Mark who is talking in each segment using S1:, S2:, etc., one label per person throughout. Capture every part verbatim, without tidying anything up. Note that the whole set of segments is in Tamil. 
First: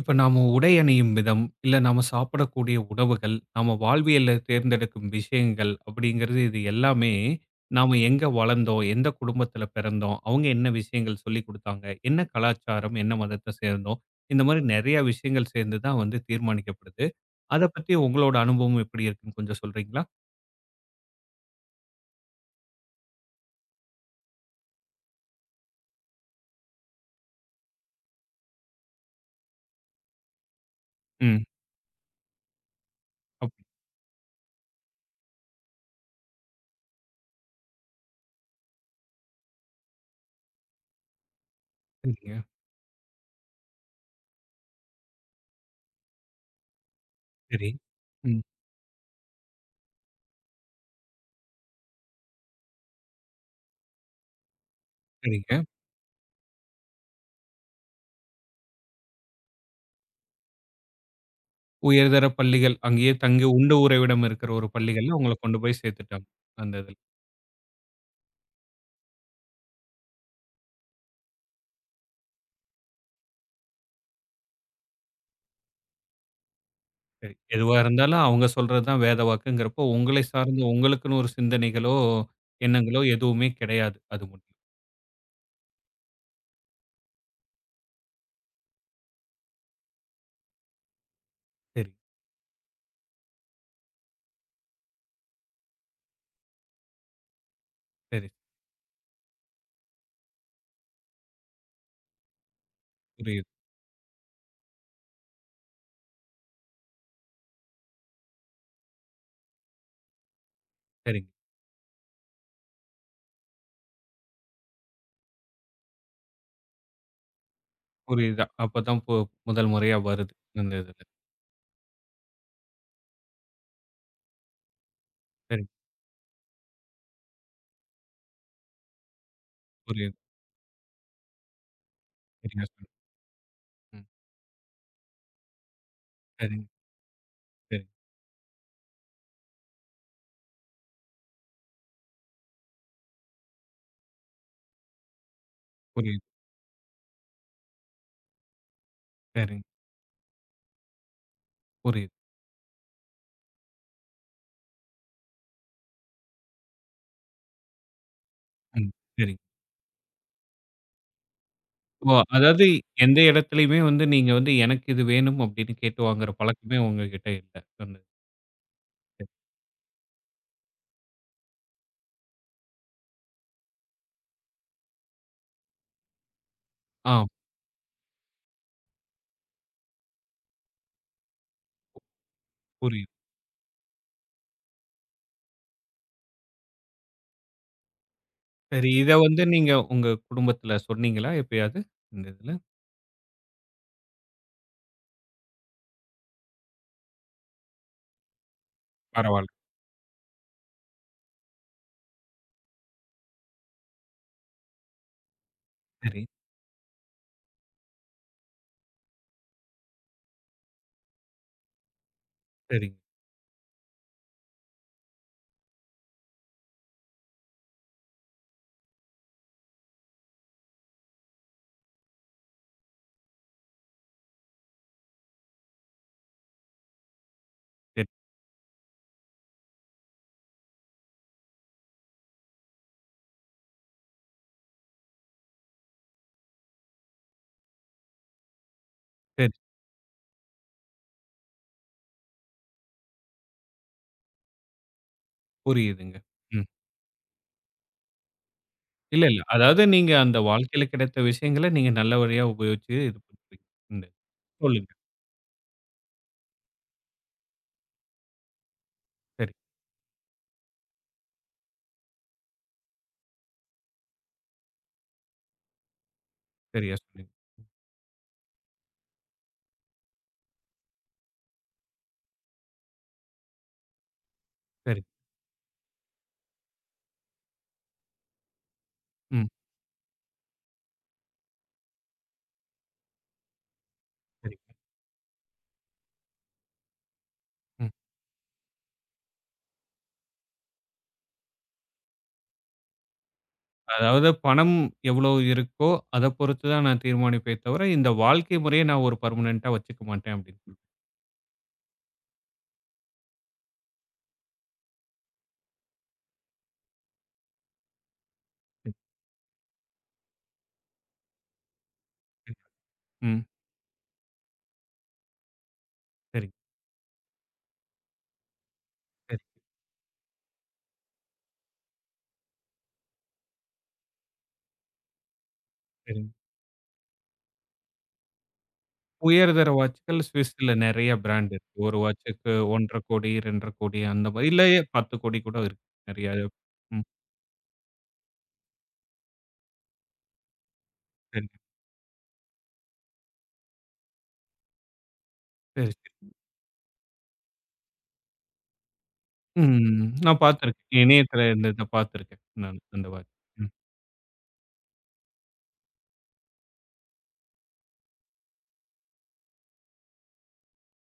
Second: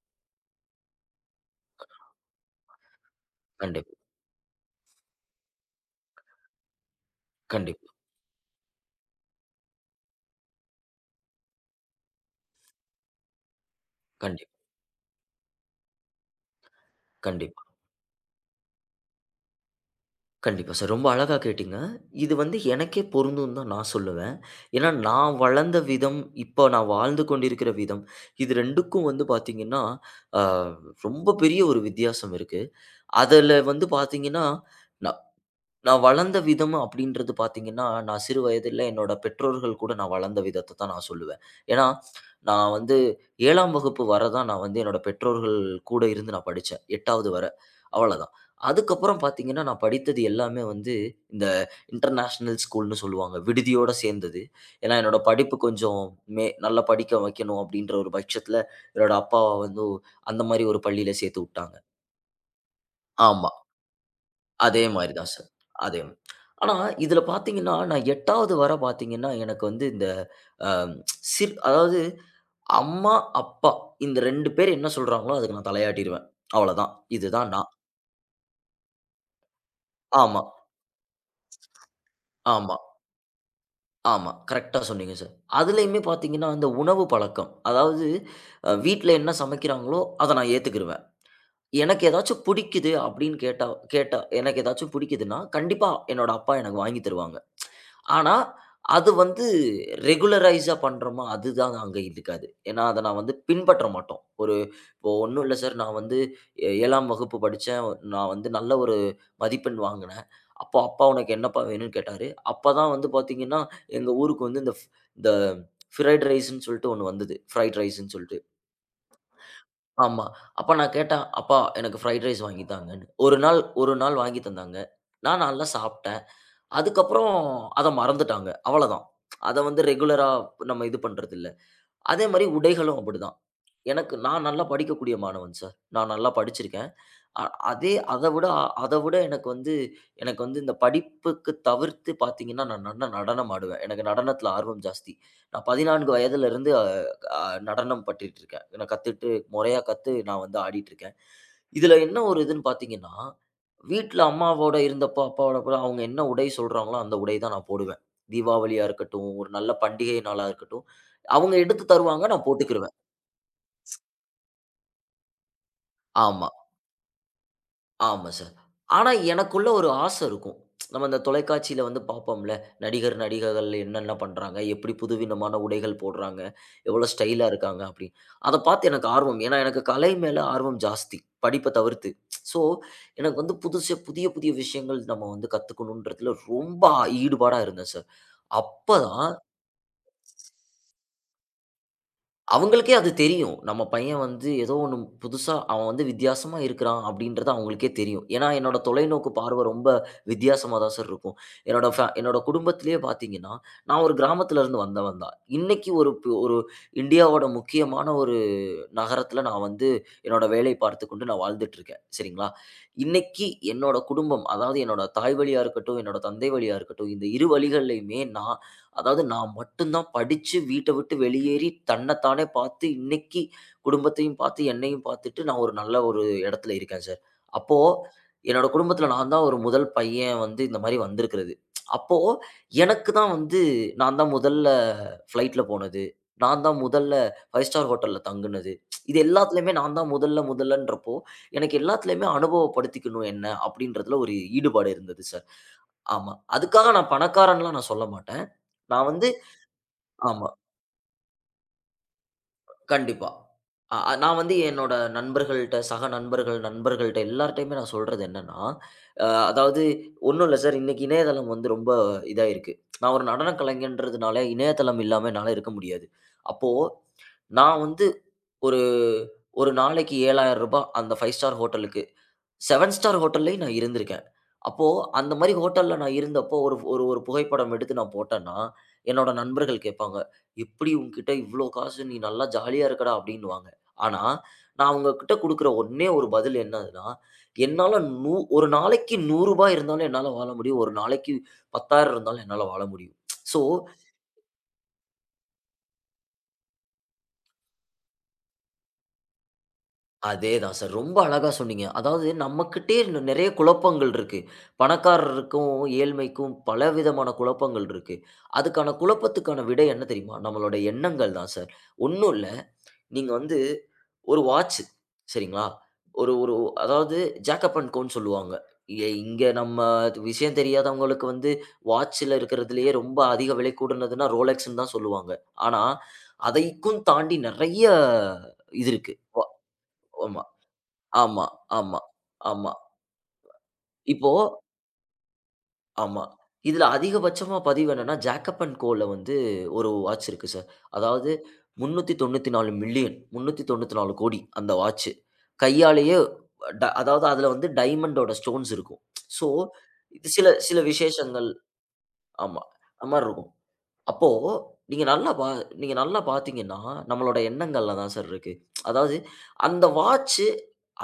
S1: இப்ப நாம உடை அணியும் விதம், இல்ல நாம சாப்பிடக்கூடிய உணவுகள், நாம
S2: கண்டிப்பா,
S1: வாழ்வியல்ல தேர்ந்தெடுக்கும் விஷயங்கள் அப்படிங்கிறது இது எல்லாமே,
S2: கண்டிப்பா,
S1: நாம எங்க வளர்ந்தோம், எந்த குடும்பத்துல பிறந்தோம், அவங்க என்ன விஷயங்கள் சொல்லிக் குடுத்தாங்க, என்ன கலாச்சாரம், என்ன மதத்தை சேர்ந்தோம், இந்த
S2: கண்டிப்பா,
S1: மாதிரி நிறைய விஷயங்கள் சேர்ந்து தான் வந்து தீர்மானிக்கப்படுது.
S2: கண்டிப்பா,
S1: அத பத்தி உங்களோட அனுபவம் எப்படி இருக்குன்னு கொஞ்சம் சொல்றீங்களா?
S2: கண்டிப்பா சார். ரொம்ப அழகா கேட்டீங்க. இது வந்து எனக்கே பொருந்தும்னு தான் நான் சொல்லுவேன். ஏன்னா, நான் வளர்ந்த விதம், இப்போ நான் வாழ்ந்து கொண்டிருக்கிற விதம், இது 2க்கும் வந்து பார்த்தீங்கன்னா, அ ரொம்ப
S1: ம்.
S2: பெரிய ஒரு வித்தியாசம் இருக்கு. அதுல
S1: அப்படி
S2: வந்து பார்த்தீங்கன்னா, நான் வளர்ந்த விதம் அப்படின்றது பார்த்தீங்கன்னா, நான் சிறு வயதில என்னோட பெற்றோர்கள் கூட நான் வளர்ந்த விதத்த தான் நான் சொல்லுவேன். ஏன்னா,
S1: சரிங்க.
S2: நான் வந்து ஏழாம் வகுப்பு வர தான் நான் வந்து என்னோட பெற்றோர்கள் கூட இருந்து நான் படிச்சேன். எட்டாவது வர.
S1: சரி.
S2: அவ்வளதான்.
S1: ம்.
S2: அதுக்கப்புறம் பார்த்தீங்கன்னா, நான் படித்தது எல்லாமே வந்து இந்த இன்டர்நேஷனல் ஸ்கூல்ன்னு சொல்லுவாங்க. விடுதியோட சேர்ந்தது. ஏன்னா, என்னோட படிப்பு
S1: சரிங்க.
S2: கொஞ்சம் மே நல்லா படிக்க வைக்கணும் அப்படின்ற ஒரு பட்சத்தில, என்னோட அப்பா வந்து அந்த மாரி ஒரு பள்ளியில சேர்த்து விட்டாங்க.
S1: உயர்தர பள்ளிகள், அங்கேயே தங்கி
S2: ஆமா.
S1: உண்டு உறைவிடம் இருக்கிற ஒரு
S2: அதே மாரி
S1: பள்ளிகள்ல
S2: தான்
S1: உங்கள
S2: சார்.
S1: கொண்டு போய்
S2: அதே
S1: சேர்த்துட்டாங்க.
S2: ஆனா,
S1: அந்த இதுல.
S2: இதுல பார்த்தீங்கன்னா, நான் எட்டாவது வர பார்த்தீங்கன்னா, எனக்கு வந்து இந்த அ சிற் அதாவது அம்மா, அப்பா இந்த ரெண்டு பேர் என்ன சொல்றாங்களோ, அதுக்கு நான் தலையாட்டிருவேன். அவ்வளதான்.
S1: சரி.
S2: இதுதான் நான்.
S1: எதுவா இருந்தாலும் அவங்க சொல்றது தான் வேத வாக்குங்கிறப்போ, உங்களை
S2: ஆமா,
S1: சார்ந்த உங்களுக்குன்னு ஒரு சிந்தனைகளோ,
S2: ஆமா,
S1: எண்ணங்களோ எதுவுமே கிடையாது. அது
S2: ஆமா.
S1: மட்டும்.
S2: கரெக்ட்டா சொன்னீங்க சார். அதுலயுமே பார்த்தீங்கன்னா, இந்த உணவு பழக்கம். அதாவது அ வீட்ல என்ன சமைக்கிறாங்களோ, அத நான் ஏத்துக்கிருவேன்.
S1: சரி,
S2: எனக்கு ஏதாச்சும் புடிக்குது அப்படின்னு கேட்டா கேட்டா எனக்கு ஏதாச்சும் புடிக்குதுன்னா, கண்டிப்பா என்னோட அப்பா எனக்கு வாங்கி தருவாங்க.
S1: சரி.
S2: ஆனா, அது வந்து ரெகுலரைஸா பண்றோமா, அதுதான் அங்க இருக்காது. ஏன்னா, அத நான் வந்து
S1: புரியுது.
S2: பின்பற்ற மாட்டோம். ஒரு இப்போ ஒண்ணும் இல்ல சார், நான் வந்து ஏ ஏழாம் வகுப்பு படிச்சேன். நான் வந்து நல்ல ஒரு மதிப்பெண் வாங்குனேன். அப்போ அப்பா
S1: சரிங்க.
S2: உனக்கு என்னப்பா வேணும்னு கேட்டாரு. அப்பதான் வந்து பாத்தீங்கன்னா, எங்க ஊருக்கு வந்து இந்த ஃப் இந்த ஃப்ரைட் ரைஸ்ன்னு சொல்லிட்டு ஒண்ணு வந்தது. ஃப்ரைட் ரைஸ்ன்னு சொல்லிட்டு.
S1: புரியுதா? அப்பதான் பு முதல் முறையா
S2: ஆமா.
S1: வருது. அந்த
S2: அப்ப நான்
S1: இதுல.
S2: கேட்டேன், "அப்பா எனக்கு ஃப்ரைட் ரைஸ் வாங்கி தாங்கன்னு." ஒரு நாள் ஒரு நாள் வாங்கி தந்தாங்க. நான்
S1: சரி.
S2: நல்லா சாப்பிட்டேன். அதுக்கப்புறம் அத மறந்துட்டாங்க. அவ்வளதான். அத வந்து
S1: புரியுது.
S2: ரெகுலரா நம்ம இது பண்றதில்ல. அதே மாரி
S1: சரிங்க சார்.
S2: உடைகளும் அப்படிதான்.
S1: ம்.
S2: எனக்கு நான் நல்லா படிக்கக்கூடிய மாணவன் சார். நான் நல்லா
S1: சரிங்க,
S2: படிச்சிருக்கேன். அ
S1: சரி.
S2: அதே அத விட அத விட எனக்கு வந்து எனக்கு வந்து இந்த படிப்புக்கு தவிர்த்து பார்த்தீங்கன்னா, நான் நல்லா நடனம் ஆடுவேன். எனக்கு நடனத்தில ஆர்வம் ஜாஸ்தி. நான் பதினான்கு
S1: புரியுது.
S2: வயதிலிருந்து அ அ நடனம் பட்டுட்டு இருக்கேன். நான் கத்துட்டு
S1: சரிங்க.
S2: முறையா கத்து நான் வந்து ஆடிட்டு இருக்கேன். இதில
S1: புரியுது.
S2: என்ன ஒரு இதுன்னு பார்த்தீங்கன்னா, வீட்ல அம்மாவோட இருந்தப்போ, அப்பாவோட கூட அவங்க என்ன உடை சொல்றாங்களோ, அந்த உடை தான் நான் போடுவேன். தீபாவளியா
S1: ம்.
S2: இருக்கட்டும்,
S1: சரிங்க.
S2: ஒரு நல்ல பண்டிகை நாளா இருக்கட்டும், அவங்க எடுத்து
S1: ஓ!
S2: தருவாங்க. நான்
S1: அதாவது
S2: போட்டுக்கிருவேன்.
S1: எந்த இடத்துலயுமே வந்து நீங்க வந்து எனக்கு இது வேணும் அப்படின்னு கேட்டு வாங்குற
S2: ஆமா.
S1: பழக்கமே உங்ககிட்ட இல்ல. சொன்னது.
S2: ஆமா சார். ஆனா எனக்குள்ள ஒரு ஆசை இருக்கும். நம்ம அந்த தொலைக்காட்சியில வந்து பார்ப்போம்ல. நடிகர், நடிகைகள் என்னென்ன பண்றாங்க? எப்படி புதுவிதமான உடைகள் போடுறாங்க? எவ்வளோ
S1: ஆ
S2: ஸ்டைலா இருக்காங்க? அப்படின்னு. அத பார்த்து எனக்கு ஆர்வம். ஏன்னா எனக்கு கலை மேல ஆர்வம் ஜாஸ்தி. படிப்ப தவிர்த்து. ஸோ
S1: புரியுது.
S2: எனக்கு வந்து புதுசு புதிய புதிய விஷயங்கள் நம்ம வந்து கத்துக்கணுன்றதுல ரொம்ப ஈடுபாடா இருந்தேன் சார்.
S1: சரி. இத
S2: அப்பதான்
S1: வந்து நீங்க உங்க குடும்பத்துல சொன்னீங்களா எப்பயாவது? இந்த இதுல.
S2: அவங்களுக்கே அது தெரியும். நம்ம பையன் வந்து ஏதோ ஒண்ணு புதுசா அவன் வந்து வித்தியாசமா இருக்கிறான் அப்படின்றது அவங்களுக்கே தெரியும். ஏன்னா, என்னோட தொலைநோக்கு
S1: பரவால்ல.
S2: பார்வை ரொம்ப வித்தியாசமா தான் சார் இருக்கும். என்னோட ஃபே என்னோட குடும்பத்திலேயே பார்த்தீங்கன்னா, நான் ஒரு கிராமத்திலருந்து வந்தவன் தான். இன்னைக்கு ஒரு
S1: சரி,
S2: பு- ஒரு இந்தியாவோட முக்கியமான ஒரு நகரத்தில நான் வந்து என்னோட வேலை பார்த்துக்கொண்டு நான் வாழ்ந்துட்டுருக்கேன். சரிங்களா?
S1: சரிங்க.
S2: இன்னைக்கு என்னோட குடும்பம், அதாவது என்னோட தாய் வழியா இருக்கட்டும், என்னோட தந்தை வழியா இருக்கட்டும், இந்த இரு வழிகள்லயுமே நான் அதாவது நான் மட்டும் தான் படிச்சு வீட்ட விட்டு வெளியேறி தன்ன தானே பார்த்து இன்னைக்கு குடும்பத்தையும் பார்த்து, என்னையும் பார்த்துட்டு நான் ஒரு நல்ல ஒரு இடத்துல இருக்கேன் சார். அப்போ
S1: சரி,
S2: என்னோட குடும்பத்தில நான் தான் ஒரு முதல் பையன் வந்து இந்த மாரி வந்திருக்கிறது. அப்போ எனக்கு தான் வந்து நான் தான் முதல்ல ஃப்ளைட்ல போனது. நான் தான் முதல்ல ஐந்து ஸ்டார் ஹோட்டல்ல தங்குனது. இது
S1: சரி.
S2: எல்லாத்துலயுமே நான் தான் முதல்ல முதல்லன்றப்போ, எனக்கு எல்லாத்துலயுமே அனுபவப்படுத்திக்கணும் என்ன அப்படின்றதுல ஒரு ஈடுபாடு இருந்தது சார்.
S1: புரியுதுங்க.
S2: ஆமா.
S1: ம்.
S2: அதுக்காக நான் பணக்காரன்லாம் நான் சொல்ல மாட்டேன். நான்
S1: இல்ல,
S2: வந்து
S1: இல்ல. அதாவது நீங்க அந்த
S2: ஆமா.
S1: வாழ்க்கையில கிடைத்த விஷயங்கள நீங்க நல்ல வழியா உபயோகிச்சு இது
S2: கண்டிப்பா.
S1: பண்றீங்க.
S2: அ
S1: இந்த
S2: அ நான் வந்து
S1: சொல்லுங்க.
S2: என்னோட நண்பர்கள்ட்ட, சக நண்பர்கள், நண்பர்கள்ட்ட எல்லார்ட்டயுமே நான் சொல்றது என்னன்னா, அ
S1: சரி,
S2: அதாவது ஒண்ணும் இல்ல சார். இன்னைக்கு இணையதளம் வந்து ரொம்ப இதாயிருக்கு. நான் ஒரு நடன கலைஞன்றதுனால இணையதளம் இல்லாம என்னால இருக்க முடியாது. அப்போ
S1: சரியா சொன்னீங்க.
S2: நான் வந்து ஒரு ஒரு நாளைக்கு ரூ. ஏழாயிரம் அந்த ஐந்து ஸ்டார் ஹோட்டலுக்கு ஏழு ஸ்டார் ஹோட்டல்லயும் நான் இருந்திருக்கேன். அப்போ
S1: சரி.
S2: அந்த மாரி ஹோட்டல்ல நான் இருந்தப்போ, ஒரு ஒரு ஒரு புகைப்படம் எடுத்து நான் போட்டேன்னா, என்னோட
S1: ம்.
S2: நண்பர்கள் கேட்பாங்க, "எப்டி உன்கிட்ட இவ்ளோ காசு? நீ நல்லா ஜாலியா இருக்கடா" அப்டின்னுவாங்க. ஆனா,
S1: சரி.
S2: நான் அவங்ககிட்ட குடுக்குற ஒண்ணே ஒரு பதில் என்னதுன்னா,
S1: ம்.
S2: என்னால நூ ஒரு நாளைக்கு ரூ. நூறு இருந்தாலும் என்னால வாழ முடியும். ஒரு நாளைக்கு பத்தாயிரம் இருந்தாலும் என்னால வாழ முடியும். ஸோ
S1: அதாவது பணம் எவ்வளோ இருக்கோ, அத பொறுத்து தான் நான் தீர்மானிப்பே தவிர, இந்த வாழ்க்கை முறைய நான் ஒரு பெர்மனன்ட்டா வச்சுக்க மாட்டேன் அப்படின்னு
S2: அதேதான்
S1: சொல்றீங்க.
S2: சார். ரொம்ப அழகா சொன்னீங்க. அதாவது நம்மகிட்டயே இன்னும் நெறைய குழப்பங்கள் இருக்கு. பணக்காரருக்கும், ஏழ்மைக்கும் பலவிதமான குழப்பங்கள் இருக்கு. அதுக்கான குழப்பத்துக்கான விடை என்ன தெரியுமா? நம்மளோட எண்ணங்கள் தான் சார். ஒண்ணும் இல்ல. நீங்க
S1: ம்.
S2: வந்து ஒரு வாட்ச் சரிங்களா? ஒரு
S1: சரி,
S2: ஒரு அதாவது ஜாக்கப் அண்ட் கோன்னு சொல்லுவாங்க. எ
S1: சரி,
S2: இங்க நம்ம விஷயம் தெரியாதவங்களுக்கு வந்து வாட்ச்ல இருக்கிறதுலயே ரொம்ப அதிக விலை கூடுனதுன்னா ரோலெக்ஸ்ன்னு தான் சொல்லுவாங்க. ஆனா,
S1: சரிங்க.
S2: அதைக்கும் தாண்டி நெறைய இது இருக்கு. வ
S1: உயர் தர வாட்ச்கள்
S2: ஆமா.
S1: Swissல நெறைய
S2: ஆமா,
S1: பிராண்ட் இருக்கு. ஒரு
S2: ஆமா,
S1: வாட்சுக்கு
S2: ஆமா.
S1: நூற்று ஐம்பது கோடி, இரண்டரை கோடி
S2: இப்போ
S1: அந்த மாரி இல்ல பத்து கோடி கூட இருக்கு.
S2: ஆமா.
S1: நெறைய
S2: இதுல
S1: ம்.
S2: அதிகபட்சமா பதிவு என்னன்னா, ஜேக்கப் அண்ட் கோல வந்து ஒரு வாட்ச் இருக்கு சார். அதாவது
S1: சரிங்க.
S2: முன்னூற்று தொண்ணூற்று நான்கு மில்லியன் முன்னூற்று தொண்ணூற்று நான்கு கோடி அந்த வாட்ச்.
S1: சரி.
S2: கையாலேயே ட அதாவது அதுல வந்து டைமண்டோட ஸ்டோன்ஸ் இருக்கும். ஸோ
S1: ம்.
S2: இது
S1: நான்
S2: சில சில
S1: பார்த்திருக்கேன். இணையத்தில
S2: விசேஷங்கள்
S1: இருந்தத பார்த்திருக்கேன்.
S2: ஆமா.
S1: நானு அந்த
S2: அது மாரி
S1: வார்த்தை.
S2: இருக்கும்.
S1: ம்.
S2: அப்போ நீங்க நல்லா பா நீங்க நல்லா பாத்தீங்கன்னா, நம்மளோட எண்ணங்கள்ல தான் சார் இருக்கு. அதாவது அந்த வாட்ச்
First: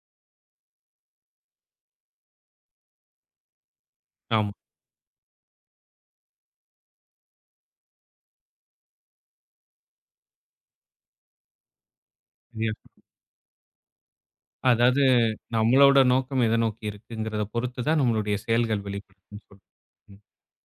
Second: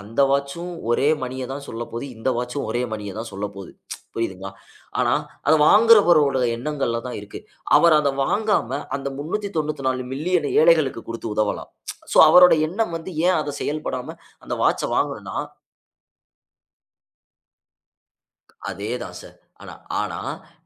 S2: அந்த வாட்சும் ஒரே மணிய தான் சொல்லப்போது. இந்த வாட்சும் ஒரே மணிய தான் சொல்லப்போது. புரியுதுங்களா?
S1: ஆமா.
S2: ஆனா, அத வாங்குறவரோட எண்ணங்கள்ல தான் இருக்கு. அவர் அத வாங்காம அந்த முன்னூற்று தொண்ணூற்று நான்கு மில்லியன் ஏழைகளுக்கு குடுத்து உதவலாம். சோ அவரோட
S1: சரியா
S2: எண்ணம்
S1: சொன்னீங்க.
S2: வந்து ஏன் அத செயல்படாம அந்த வாட்ச
S1: அதாவது
S2: வாங்கணும்னா
S1: நம்மளோட நோக்கம் எத நோக்கி இருக்குங்கிறத பொறுத்து தான் நம்மளுடைய செயல்கள்
S2: அதேதான் சார்.
S1: வெளிப்படுதுன்னு சொல்றீங்க.
S2: ஆனா ஆனா
S1: ம்.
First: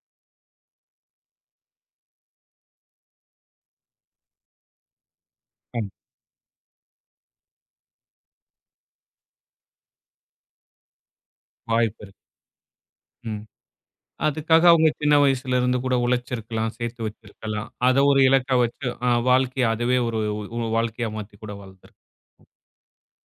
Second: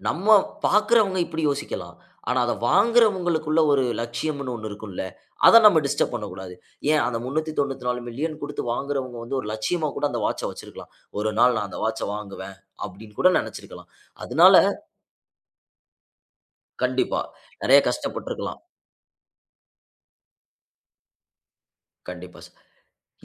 S2: நம்ம பார்க்கிறவங்க இப்படி யோசிக்கலாம். ஆனா அத வாங்குறவங்களுக்குள்ள ஒரு லட்சியம்ன்னு ஒண்ணு இருக்கும்ல. அத நம்ம
S1: ஆமா.
S2: டிஸ்டர்ப் பண்ணக்கூடாது. ஏன் அந்த முன்னூற்று தொண்ணூற்று நான்கு மில்லியன் குடுத்து வாங்குறவங்க வந்து ஒரு லட்சியமா கூட அந்த வாட்ச வச்சிருக்கலாம். ஒரு நாள் நான் அந்த
S1: வாய்ப்பு
S2: வாட்ச
S1: இருக்கு.
S2: வாங்குவேன் அப்படின்னு கூட
S1: ம்.
S2: நெனச்சிருக்கலாம். அதனால
S1: அதுக்காக அவங்க சின்ன வயசுலருந்து கூட உழைச்சிருக்கலாம், சேர்த்து
S2: கண்டிப்பா.
S1: வச்சிருக்கலாம்.
S2: நெறைய
S1: அத ஒரு இலக்கா
S2: கஷ்டப்பட்டுருக்கலாம்.
S1: வச்சு அ வாழ்க்கைய அதுவே ஒரு ஒரு வாழ்க்கையா மாத்தி கூட வாழ்ந்திருக்கு.
S2: கண்டிப்பா சார்.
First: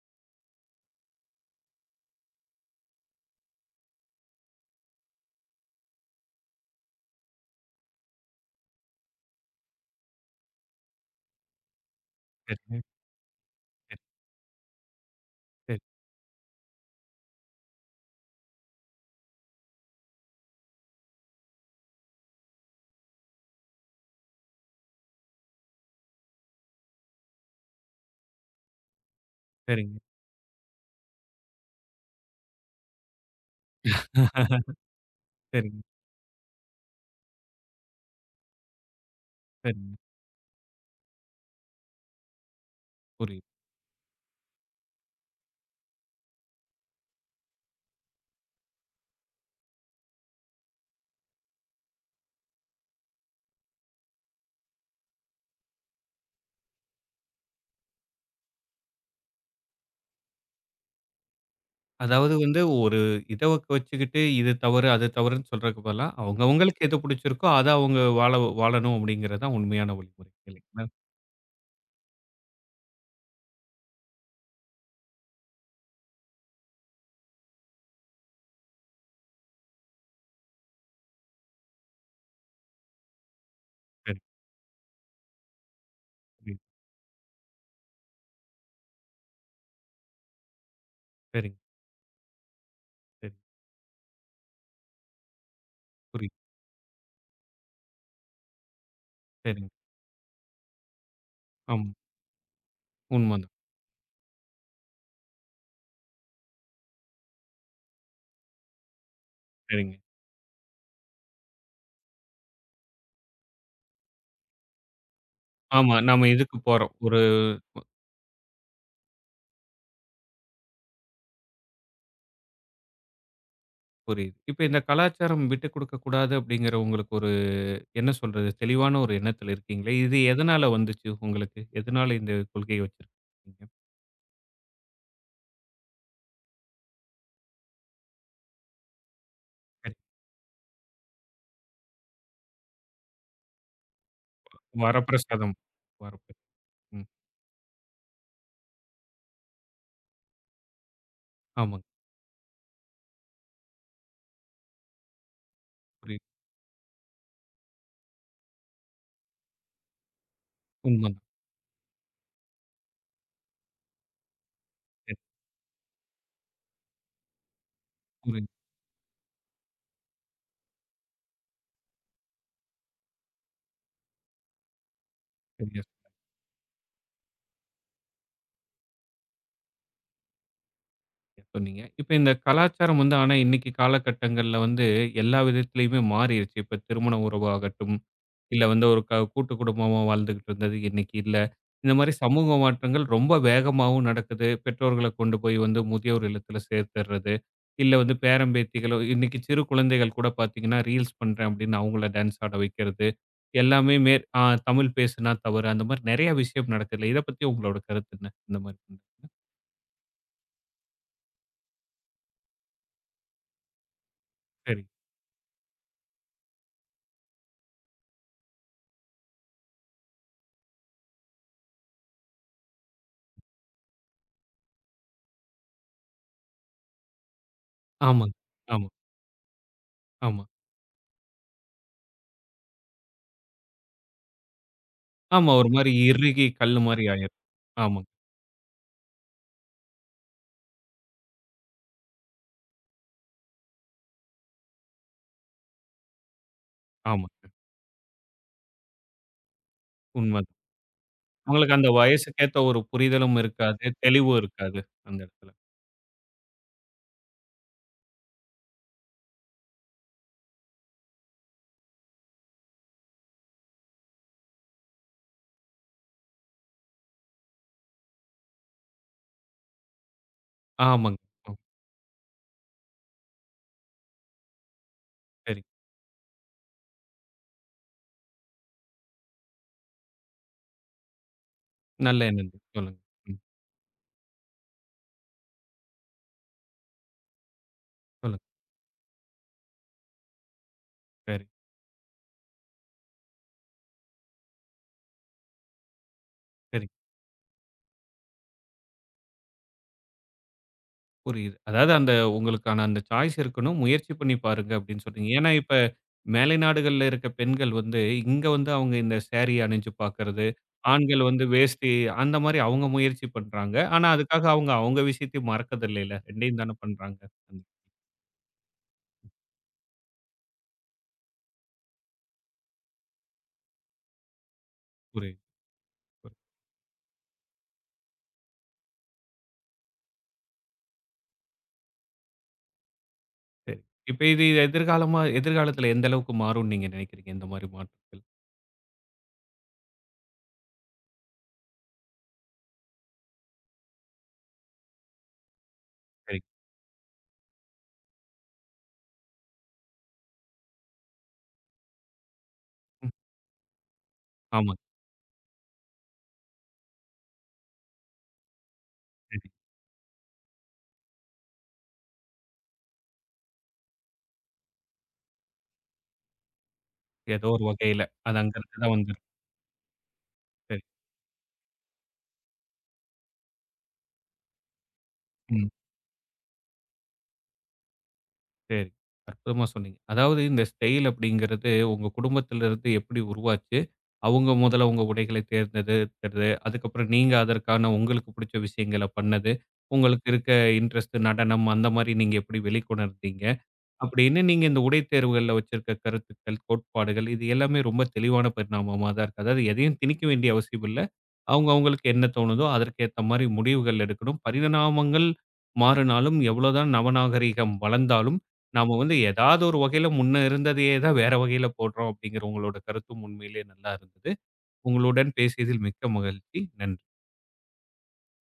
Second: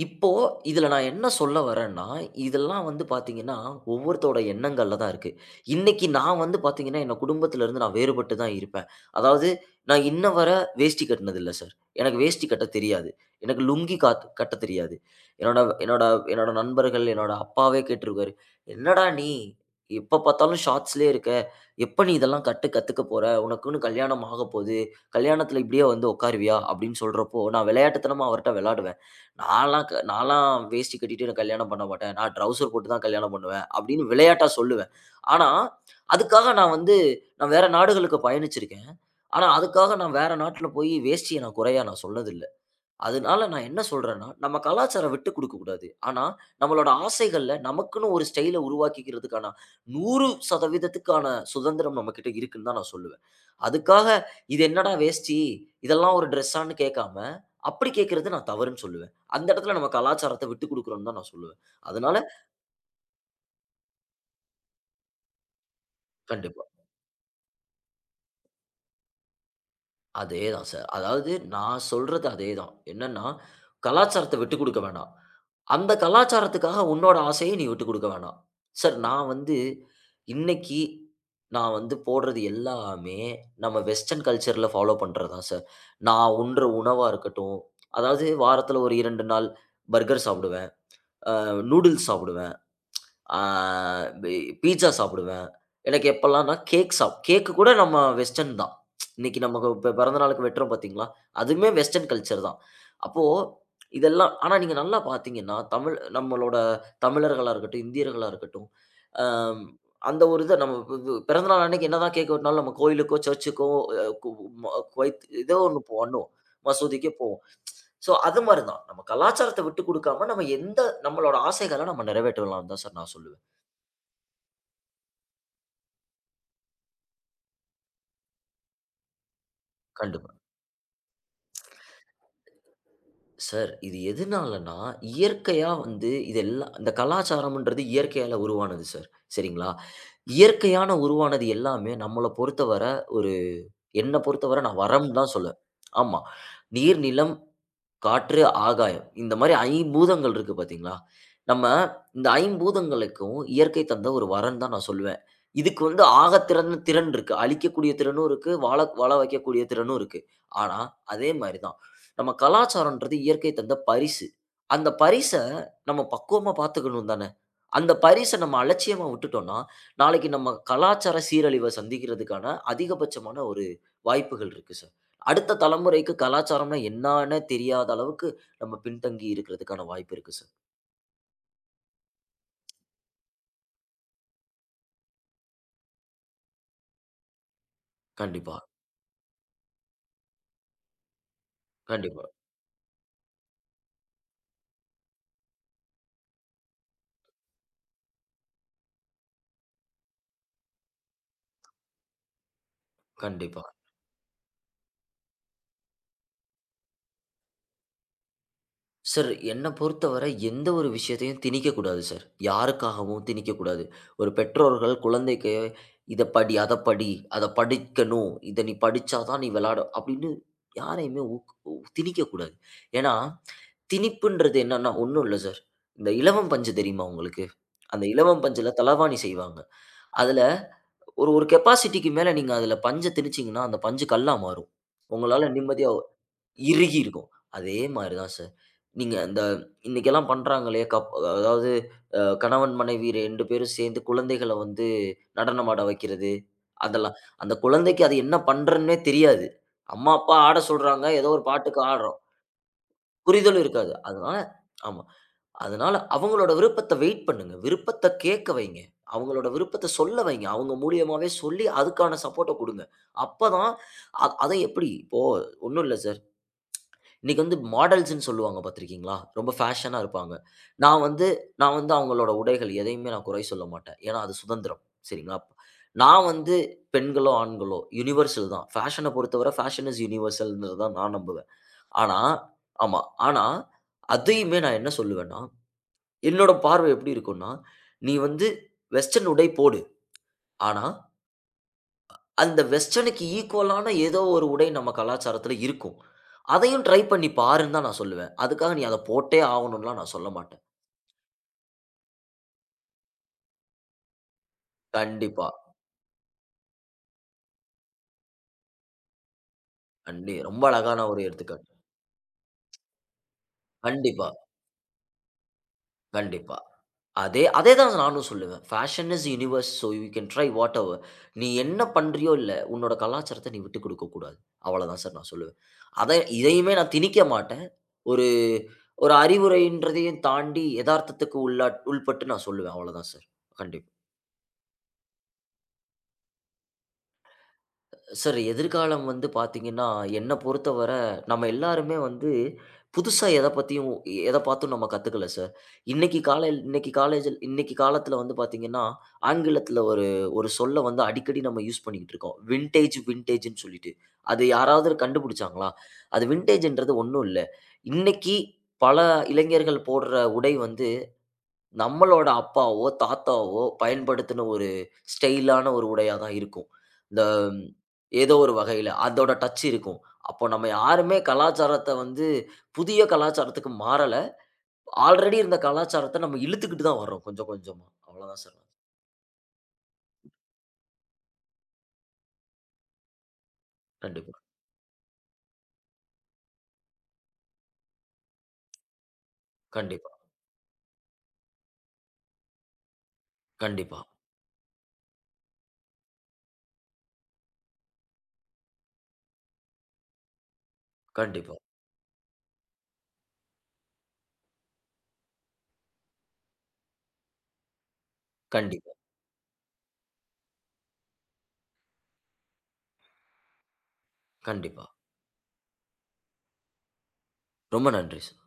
S2: இப்போ இதுல நான் என்ன சொல்ல வரேன்னா, இதெல்லாம் வந்து பார்த்தீங்கன்னா, ஒவ்வொருத்தரோட எண்ணங்கள்ல தான் இருக்கு. இன்னைக்கு நான் வந்து பார்த்தீங்கன்னா, என்னோட குடும்பத்துல இருந்து நான் வேறுபட்டு தான் இருப்பேன். அதாவது நான் இன்ன வர வேஷ்டி கட்டினதில்ல சார். எனக்கு வேஷ்டி கட்ட
S1: சரிங்க.
S2: தெரியாது. எனக்கு
S1: சரி,
S2: லுங்கி காத் கட்ட தெரியாது. என்னோட
S1: சரி.
S2: என்னோட என்னோட நண்பர்கள், என்னோட அப்பாவே கேட்டுருக்காரு. "என்னடா நீ எப்ப பார்த்தாலும் ஷார்ட்ஸ்லயே இருக்க. எப்ப நீ இதெல்லாம் கட்டு கத்துக்க போற? உனக்குன்னு கல்யாணம் ஆகப்போது. கல்யாணத்துல இப்படியே வந்து உட்காருவியா?" அப்படின்னு சொல்றப்போ, நான் விளையாட்டுத்தனமா அவர்ட்ட விளையாடுவேன். நான்லாம்
S1: சரிங்க.
S2: க நான்லாம் வேஷ்டி கட்டிட்டு நான் கல்யாணம் பண்ண மாட்டேன். நான் ட்ரவுசர் போட்டு தான் கல்யாணம் பண்ணுவேன். அப்படின்னு விளையாட்டா சொல்லுவேன். ஆனா,
S1: சரிங்க,
S2: அதுக்காக நான் வந்து நான் வேற நாடுகளுக்கு பயணிச்சிருக்கேன். ஆனா,
S1: சரிங்க.
S2: அதுக்காக நான் வேற நாட்டுல போய் வேஷ்டிய நான் குறையா நான் சொன்னதில்ல. அதனால
S1: புரியுது.
S2: நான் என்ன சொல்றேன்னா, நம்ம கலாச்சாரம் விட்டு குடுக்கக்கூடாது. ஆனா, நம்மளோட ஆசைகள்ல நமக்குன்னு ஒரு ஸ்டைல உருவாக்கிக்கிறதுக்கான நூறு சதவீதம் சுதந்திரம் நம்மகிட்ட இருக்குன்னு தான் நான் சொல்லுவேன். அதுக்காக "இது என்னடா வேஷ்டி? இதெல்லாம் ஒரு ட்ரெஸ்ஸான்னு?" கேட்காம, அப்படி கேட்கிறது நான் தவறுன்னு சொல்லுவேன். அந்த இடத்துல நம்ம கலாச்சாரத்த விட்டு குடுக்குறோம்ன்னு தான் நான் சொல்லுவேன். அதனால
S1: அதாவது வந்து ஒரு இத வச்சுக்கிட்டு, இது தவறு, அது தவறுன்னு சொல்றதுக்கு பதிலா,
S2: கண்டிப்பா.
S1: அவங்கவங்களுக்கு எது பிடிச்சிருக்கோ, அத அவங்க வாழ வாழணும் அப்படிங்கிறது தான் உண்மையான வழிமுறை
S2: அதேதான்
S1: இல்லைங்களா?
S2: சார். அதாவது நான் சொல்றது அதேதான். என்னன்னா, கலாச்சாரத்த விட்டு குடுக்க வேணாம். அந்த கலாச்சாரத்துக்காக உன்னோட ஆசைய நீ விட்டுக் குடுக்க வேணாம். சார் நான் வந்து இன்னைக்கு நான் வந்து போடுறது எல்லாமே நம்ம
S1: சரி,
S2: வெஸ்டர்ன் கல்ச்சர்ல ஃபாலோ பண்றது தான் சார். நான்
S1: புரியுது.
S2: உண்ற உணவா இருக்கட்டும், அதாவது வாரத்துல ஒரு ரெண்டு நாள் பர்கர் சாப்பிடுவேன், அ
S1: சரிங்க,
S2: நூடுல்ஸ் சாப்பிடுவேன்.
S1: சரி.
S2: ஆ பி பீட்ஸா சாப்பிடுவேன். எனக்கு
S1: புரியுது.
S2: எப்பலான்னா கேக் சாப் கேக் கூட நம்ம வெஸ்டர்ன் தான். இன்னைக்கு நமக்கு
S1: சரிங்க.
S2: இப்ப பிறந்த நாளுக்கு வெட்டுறோம் பார்த்தீங்களா? அதுவுமே
S1: ஆமா.
S2: வெஸ்டர்ன் கல்ச்சர் தான். அப்போ
S1: உண்மதான்.
S2: இதெல்லாம் ஆனா நீங்க நல்லா பார்த்தீங்கன்னா, தமிழ் நம்மளோட தமிழர்களா இருக்கட்டும், இந்தியர்களா இருக்கட்டும், அம்
S1: சரிங்க.
S2: அந்த ஒரு இத நம்ம பி பி பிறந்தநாள் அன்னைக்கு என்னதான் கேக் வெட்டினாலும் நம்ம கோயிலுக்கோ, சர்ச்சுக்கோ, அ கு ம குவைத் ஏதோ ஒண்ணு
S1: ஆமா. நாம
S2: பண்ணுவோம்.
S1: இதுக்கு போறோம்.
S2: மசூதிக்கே
S1: ஒரு
S2: போவோம். ஸோ அது மாரி தான். நம்ம கலாச்சாரத்த விட்டு குடுக்காம, நம்ம எந்த நம்மளோட ஆசைகள நம்ம நிறைவேற்றலாம்ன்னு தான் சார் நான் சொல்லுவேன்.
S1: புரியுது. இப்ப இந்த கலாச்சாரம் விட்டுக் குடுக்கக் கூடாது அப்படிங்கிற உங்களுக்கு ஒரு என்ன சொல்றது? தெளிவான ஒரு எண்ணத்துல இருக்கீங்களே. இது
S2: கண்டிப்பா.
S1: எதனால வந்துச்சு உங்களுக்கு? எதனால இந்த கொள்கைய வச்சிருக்கீங்க?
S2: சார் இது எதுனாலன்னா, இயற்கையா வந்து இது எல்லாம் இந்த கலாச்சாரம்ன்றது இயற்கையால உருவானது சார். சரிங்களா?
S1: சரி.
S2: இயற்கையான உருவானது எல்லாமே நம்மள பொறுத்தவர ஒரு என்ன பொறுத்தவர நான் வரம்ன்னு தான்
S1: வரப்பிரசாதம்.
S2: சொல்லுவேன். ஆமா.
S1: வரப்பிரசாதம்.
S2: நீர்,
S1: ம்.
S2: நிலம், காற்று, ஆகாயம். இந்த மாரி ஐம்பூதங்கள் இருக்கு பார்த்தீங்களா? நம்ம
S1: ஆமாங்க.
S2: இந்த ஐம்பூதங்களுக்கும் இயற்கை தந்த ஒரு வரன்னு தான் நான் சொல்லுவேன். இதுக்கு வந்து
S1: புரியுது.
S2: ஆகத்திறன்னு திறன் இருக்கு. அழிக்கக்கூடிய திறனும் இருக்கு. வாழ வாழ வைக்கக்கூடிய திறனும் இருக்கு. ஆனா,
S1: உண்மதான்.
S2: அதே மாரி தான். நம்ம கலாச்சாரம்ன்றது இயற்கை தந்த பரிசு. அந்த
S1: சரி.
S2: பரிச நம்ம பக்குவமா பார்த்துக்கணும் தான? அந்த பரிச
S1: புரியுது.
S2: நம்ம அலட்சியமா விட்டுட்டோம்னா, நாளைக்கு நம்ம கலாச்சார சீரழிவ சந்திக்கிறதுக்கான அதிகபட்சமான ஒரு வாய்ப்புகள் இருக்கு சார். அடுத்த
S1: சரியா
S2: தலைமுறைக்கு கலாச்சாரம்னா என்னான்னு தெரியாத அளவுக்கு நம்ம பின்தங்கி இருக்கிறதுக்கான வாய்ப்பு இருக்கு சார்.
S1: சொன்னீங்க. இப்ப இந்த கலாச்சாரம் வந்து ஆனா இன்னைக்கு காலகட்டங்கள்ல வந்து எல்லா விதத்திலயுமே மாறிருச்சு. இப்ப திருமண உறவாகட்டும்,
S2: கண்டிப்பா,
S1: இல்ல வந்து ஒரு க கூட்டு குடும்பமா வாழ்ந்துகிட்டு இருந்தது இன்னைக்கு இல்ல. இந்த மாரி
S2: கண்டிப்பா,
S1: சமூக மாற்றங்கள் ரொம்ப வேகமாவும் நடக்குது. பெற்றோர்கள கொண்டு போய் வந்து முதியோர் இல்லத்துல சேர்த்துறது, இல்ல வந்து பேரன் பேத்திகளோ இன்னைக்கு சிறு குழந்தைகள் கூட பார்த்தீங்கன்னா, ரீல்ஸ் பண்றேன் அப்படின்னு அவங்கள டான்ஸ் ஆட வைக்கிறது.
S2: கண்டிப்பா.
S1: எல்லாமே மேற் ஆ தமிழ் பேசுனா தவறு அந்த மாரி நெறைய விஷயம் நடக்குதுல்ல. இத பத்தி உங்களோட கருத்து என்ன? இந்த மாரி.
S2: சார், என்ன பொறுத்தவரை எந்த ஒரு விஷயத்தையும் திணிக்கக்கூடாது சார். யாருக்காகவும் திணிக்கக்கூடாது. ஒரு
S1: சரி.
S2: பெற்றோர்கள் குழந்தைக்கு "இத படி, அத படி, அத படிக்கணும். இத நீ படிச்சா தான் நீ விளையாட" அப்படின்னு யாரையுமே ஊக் உ திணிக்கக்கூடாது. ஏன்னா, திணிப்புன்றது என்னன்னா, ஒண்ணும் இல்ல சார். இந்த இலவம் பஞ்சு தெரியுமா உங்களுக்கு? அந்த
S1: ஆமாங்க.
S2: இலவம் பஞ்சுல
S1: ஆமா,
S2: தலவாணி செய்வாங்க. அதுல
S1: ஆமா.
S2: ஒரு ஒரு கெப்பாசிட்டிக்கு மேல நீங்க அதுல பஞ்ச திணிச்சீங்கன்னா, அந்த பஞ்சு கல்லா மாறும். உங்களால
S1: ஆமா. ஒரு
S2: நிம்மதியா
S1: மாரி இறுகி கல்லு
S2: இறுகி
S1: மாரி
S2: இருக்கும்.
S1: ஆயிரும்.
S2: அதே
S1: ஆமாங்க,
S2: மாரி தான் சார். நீங்க அந்த இன்னைக்கெல்லாம் பண்றாங்களே கப் அதாவது அ கணவன், மனைவி ரெண்டு பேரும் சேர்ந்து குழந்தைகள வந்து நடனம் ஆட வைக்கிறது. அதெல்லாம்.
S1: ஆமாங்க.
S2: அந்த குழந்தைக்கு அது என்ன பண்றன்னே தெரியாது. அம்மா, அப்பா
S1: உண்மதான்.
S2: ஆட சொல்றாங்க. ஏதோ ஒரு
S1: உங்களுக்கு
S2: பாட்டுக்கு
S1: அந்த
S2: ஆடுறோம்.
S1: வயசுக்கேத்த ஒரு புரிதலும்
S2: புரிதலும்
S1: இருக்காது,
S2: இருக்காது. அதனால
S1: தெளிவும் இருக்காது
S2: ஆமா.
S1: அந்த இடத்துல.
S2: அதனால அவங்களோட விருப்பத்த வெயிட் பண்ணுங்க. விருப்பத்த கேட்க வைங்க. அவங்களோட விருப்பத்த சொல்ல வைங்க. அவங்க மூலியமாவே சொல்லி அதுக்கான சப்போர்ட்ட குடுங்க. அப்பதான் அ அத எப்படி இப்போ ஒண்ணும் இல்ல சார். இன்னைக்கு வந்து மாடல்ஸ்ன்னு சொல்லுவாங்க பார்த்துருக்கீங்களா? ரொம்ப ஃபேஷனா இருப்பாங்க. நான்
S1: ஆமாங்க.
S2: வந்து
S1: ம்.
S2: நான் வந்து அவங்களோட உடைகள் எதையுமே நான் குறை சொல்ல மாட்டேன். ஏன்னா அது சுதந்திரம். சரிங்களா?
S1: சரி.
S2: நான் வந்து பெண்களோ, ஆண்களோ யுனிவர்சல் தான். ஃபேஷன பொறுத்தவரை ஃபேஷன் இஸ் யூனிவர்சல்ன்றது தான் நான் நம்புவேன். ஆனா
S1: நல்ல எண்ணம் தான். சொல்லுங்க.
S2: ஆமா.
S1: ம்.
S2: ஆனா அதையுமே நான் என்ன சொல்லுவேன்னா, என்னோட பார்வை எப்படி இருக்கும்னா, நீ
S1: சொல்லுங்க.
S2: வந்து வெஸ்டர்ன் உடை போடு. ஆனா
S1: சரி,
S2: அந்த வெஸ்டர்னுக்கு ஈக்குவலான ஏதோ ஒரு உடை நம்ம கலாச்சாரத்துல இருக்கும். அதையும்
S1: சரி.
S2: ட்ரை பண்ணி பாருன்னு தான் நான் சொல்லுவேன். அதுக்காக நீ அத போட்டே ஆகணும்லாம் நான் சொல்ல மாட்டேன்.
S1: புரியுது. அதாவது அந்த உங்களுக்கான அந்த சாய்ஸ் இருக்கணும். முயற்சி பண்ணி பாருங்க அப்படின்னு சொல்றீங்க.
S2: கண்டிப்பா.
S1: ஏன்னா, இப்ப மேலை நாடுகள்ல இருக்க பெண்கள் வந்து, இங்க வந்து அவங்க இந்த சாரி அணிஞ்சு
S2: கண்டி
S1: பாக்குறது,
S2: ரொம்ப அழகான ஒரு
S1: ஆண்கள் வந்து
S2: எடுத்துக்காட்டு.
S1: வேஷ்டி அந்த மாரி அவங்க முயற்சி பண்றாங்க. ஆனா,
S2: கண்டிப்பா,
S1: அதுக்காக அவங்க அவங்க விஷயத்தையும் மறக்கதில்லைல்ல.
S2: கண்டிப்பா.
S1: ரெண்டையும் தானே பண்றாங்க.
S2: அதே
S1: ம்.
S2: அதே தான் நானும் சொல்லுவேன். Fashion is universe so you can try whatever. நீ என்ன பண்றியோ இல்ல, உன்னோட கலாச்சாரத்த நீ விட்டுக் குடுக்கக் கூடாது. அவ்வளதான் சார் நான்
S1: புரியுது.
S2: சொல்லுவேன். அத இதையுமே நான் திணிக்க மாட்டேன். ஒரு ஒரு அறிவுரைன்றதையும் தாண்டி எதார்த்தத்துக்கு உள்ளாட் உள்பட்டு நான் சொல்லுவேன். அவ்வளதான் சார்.
S1: சரி.
S2: கண்டிப்பா.
S1: இப்ப இது எதிர்காலமா எதிர்காலத்துல எந்த அளவுக்கு மாறும்னு நீங்க நினைக்கிறீங்க? இந்த மாரி மாற்றங்கள்.
S2: சார், எதிர்காலம் வந்து பார்த்தீங்கன்னா, என்ன பொறுத்தவர நம்ம எல்லாருமே வந்து புதுசா எத பத்தியும் எத பார்த்தும் நம்ம கத்துக்கல சார். இன்னைக்கு
S1: சரி.
S2: காலைல் இன்னைக்கு காலேஜில் இன்னைக்கு காலத்துல வந்து பார்த்தீங்கன்னா, ஆங்கிலத்துல ஒரு ஒரு சொல்ல வந்து அடிக்கடி நம்ம யூஸ் பண்ணிக்கிட்டு இருக்கோம். விண்டேஜ்
S1: ம்.
S2: விண்டேஜ்ன்னு சொல்லிட்டு. அது
S1: ஆமா.
S2: யாராவது கண்டுபிடிச்சாங்களா? அது விண்டேஜ்ன்றது ஒண்ணும் இல்ல. இன்னைக்கு பல
S1: சரி.
S2: இளைஞர்கள் போடுற உடை வந்து நம்மளோட அப்பாவோ, தாத்தாவோ பயன்படுத்தின ஒரு ஸ்டைலான ஒரு உடையா தான் இருக்கும். இந்த
S1: ஏதோ
S2: ம்,
S1: ஒரு வகையில.
S2: ஏதோ
S1: அது
S2: ஒரு
S1: அங்க இருந்து
S2: வகையில
S1: தான் வந்திருக்கு.
S2: அதோட டச் இருக்கும். அப்போ நம்ம
S1: சரி.
S2: யாருமே கலாச்சாரத்த வந்து புதிய கலாச்சாரத்துக்கு மாறல. ஆல்ரெடி இருந்த
S1: ம்.
S2: கலாச்சாரத்த நம்ம இழுத்துக்கிட்டு தான் வர்றோம் கொஞ்சம் கொஞ்சமா. அவ்வளோதான் சார்.
S1: சரி. அற்புதமா சொன்னீங்க. அதாவது இந்த ஸ்டைல் அப்படிங்கிறது உங்க குடும்பத்திலிருந்து எப்படி உருவாச்சு?
S2: கண்டிப்பா,
S1: அவங்க முதல்ல உங்க உடைகளை தேர்ந்தெடுக்கிறது, அதுக்கப்புறம் நீங்க அதற்கான உங்களுக்கு பிடிச்ச விஷயங்கள பண்ணது,
S2: கண்டிப்பா,
S1: உங்களுக்கு இருக்க இன்ட்ரெஸ்ட் நடனம் அந்த மாரி நீங்க எப்படி வெளிக்கொணர்ந்தீங்க?
S2: கண்டிப்பா,
S1: அப்படின்னு நீங்க இந்த உடை தேர்வுகள்ல வச்சிருக்க கருத்துக்கள், கோட்பாடுகள் இது எல்லாமே ரொம்ப தெளிவான பரிணாமமா தான் இருக்கு. அதாவது எதையும் திணிக்க வேண்டிய அவசியம் இல்ல.
S2: கண்டிப்பா, கண்டிப்பா,
S1: அவங்க அவங்களுக்கு என்ன தோணுதோ அதற்கேத்த மாரி முடிவுகள் எடுக்கணும். பரிணாமங்கள் மாறுனாலும், எவ்வளோதான் நவநாகரீகம் வளர்ந்தாலும்,
S2: கண்டிப்பா,
S1: நாம வந்து ஏதாவது ஒரு வகையில முன்ன இருந்ததையே தான் வேற வகையில போடுறோம் அப்படிங்கிற உங்களோட கருத்தும் உண்மையிலேயே நல்லா இருந்தது.
S2: கண்டிப்பா.
S1: உங்களுடன் பேசியதில் மிக்க மகிழ்ச்சி. நன்றி.
S2: ரொம்ப நன்றி சார்.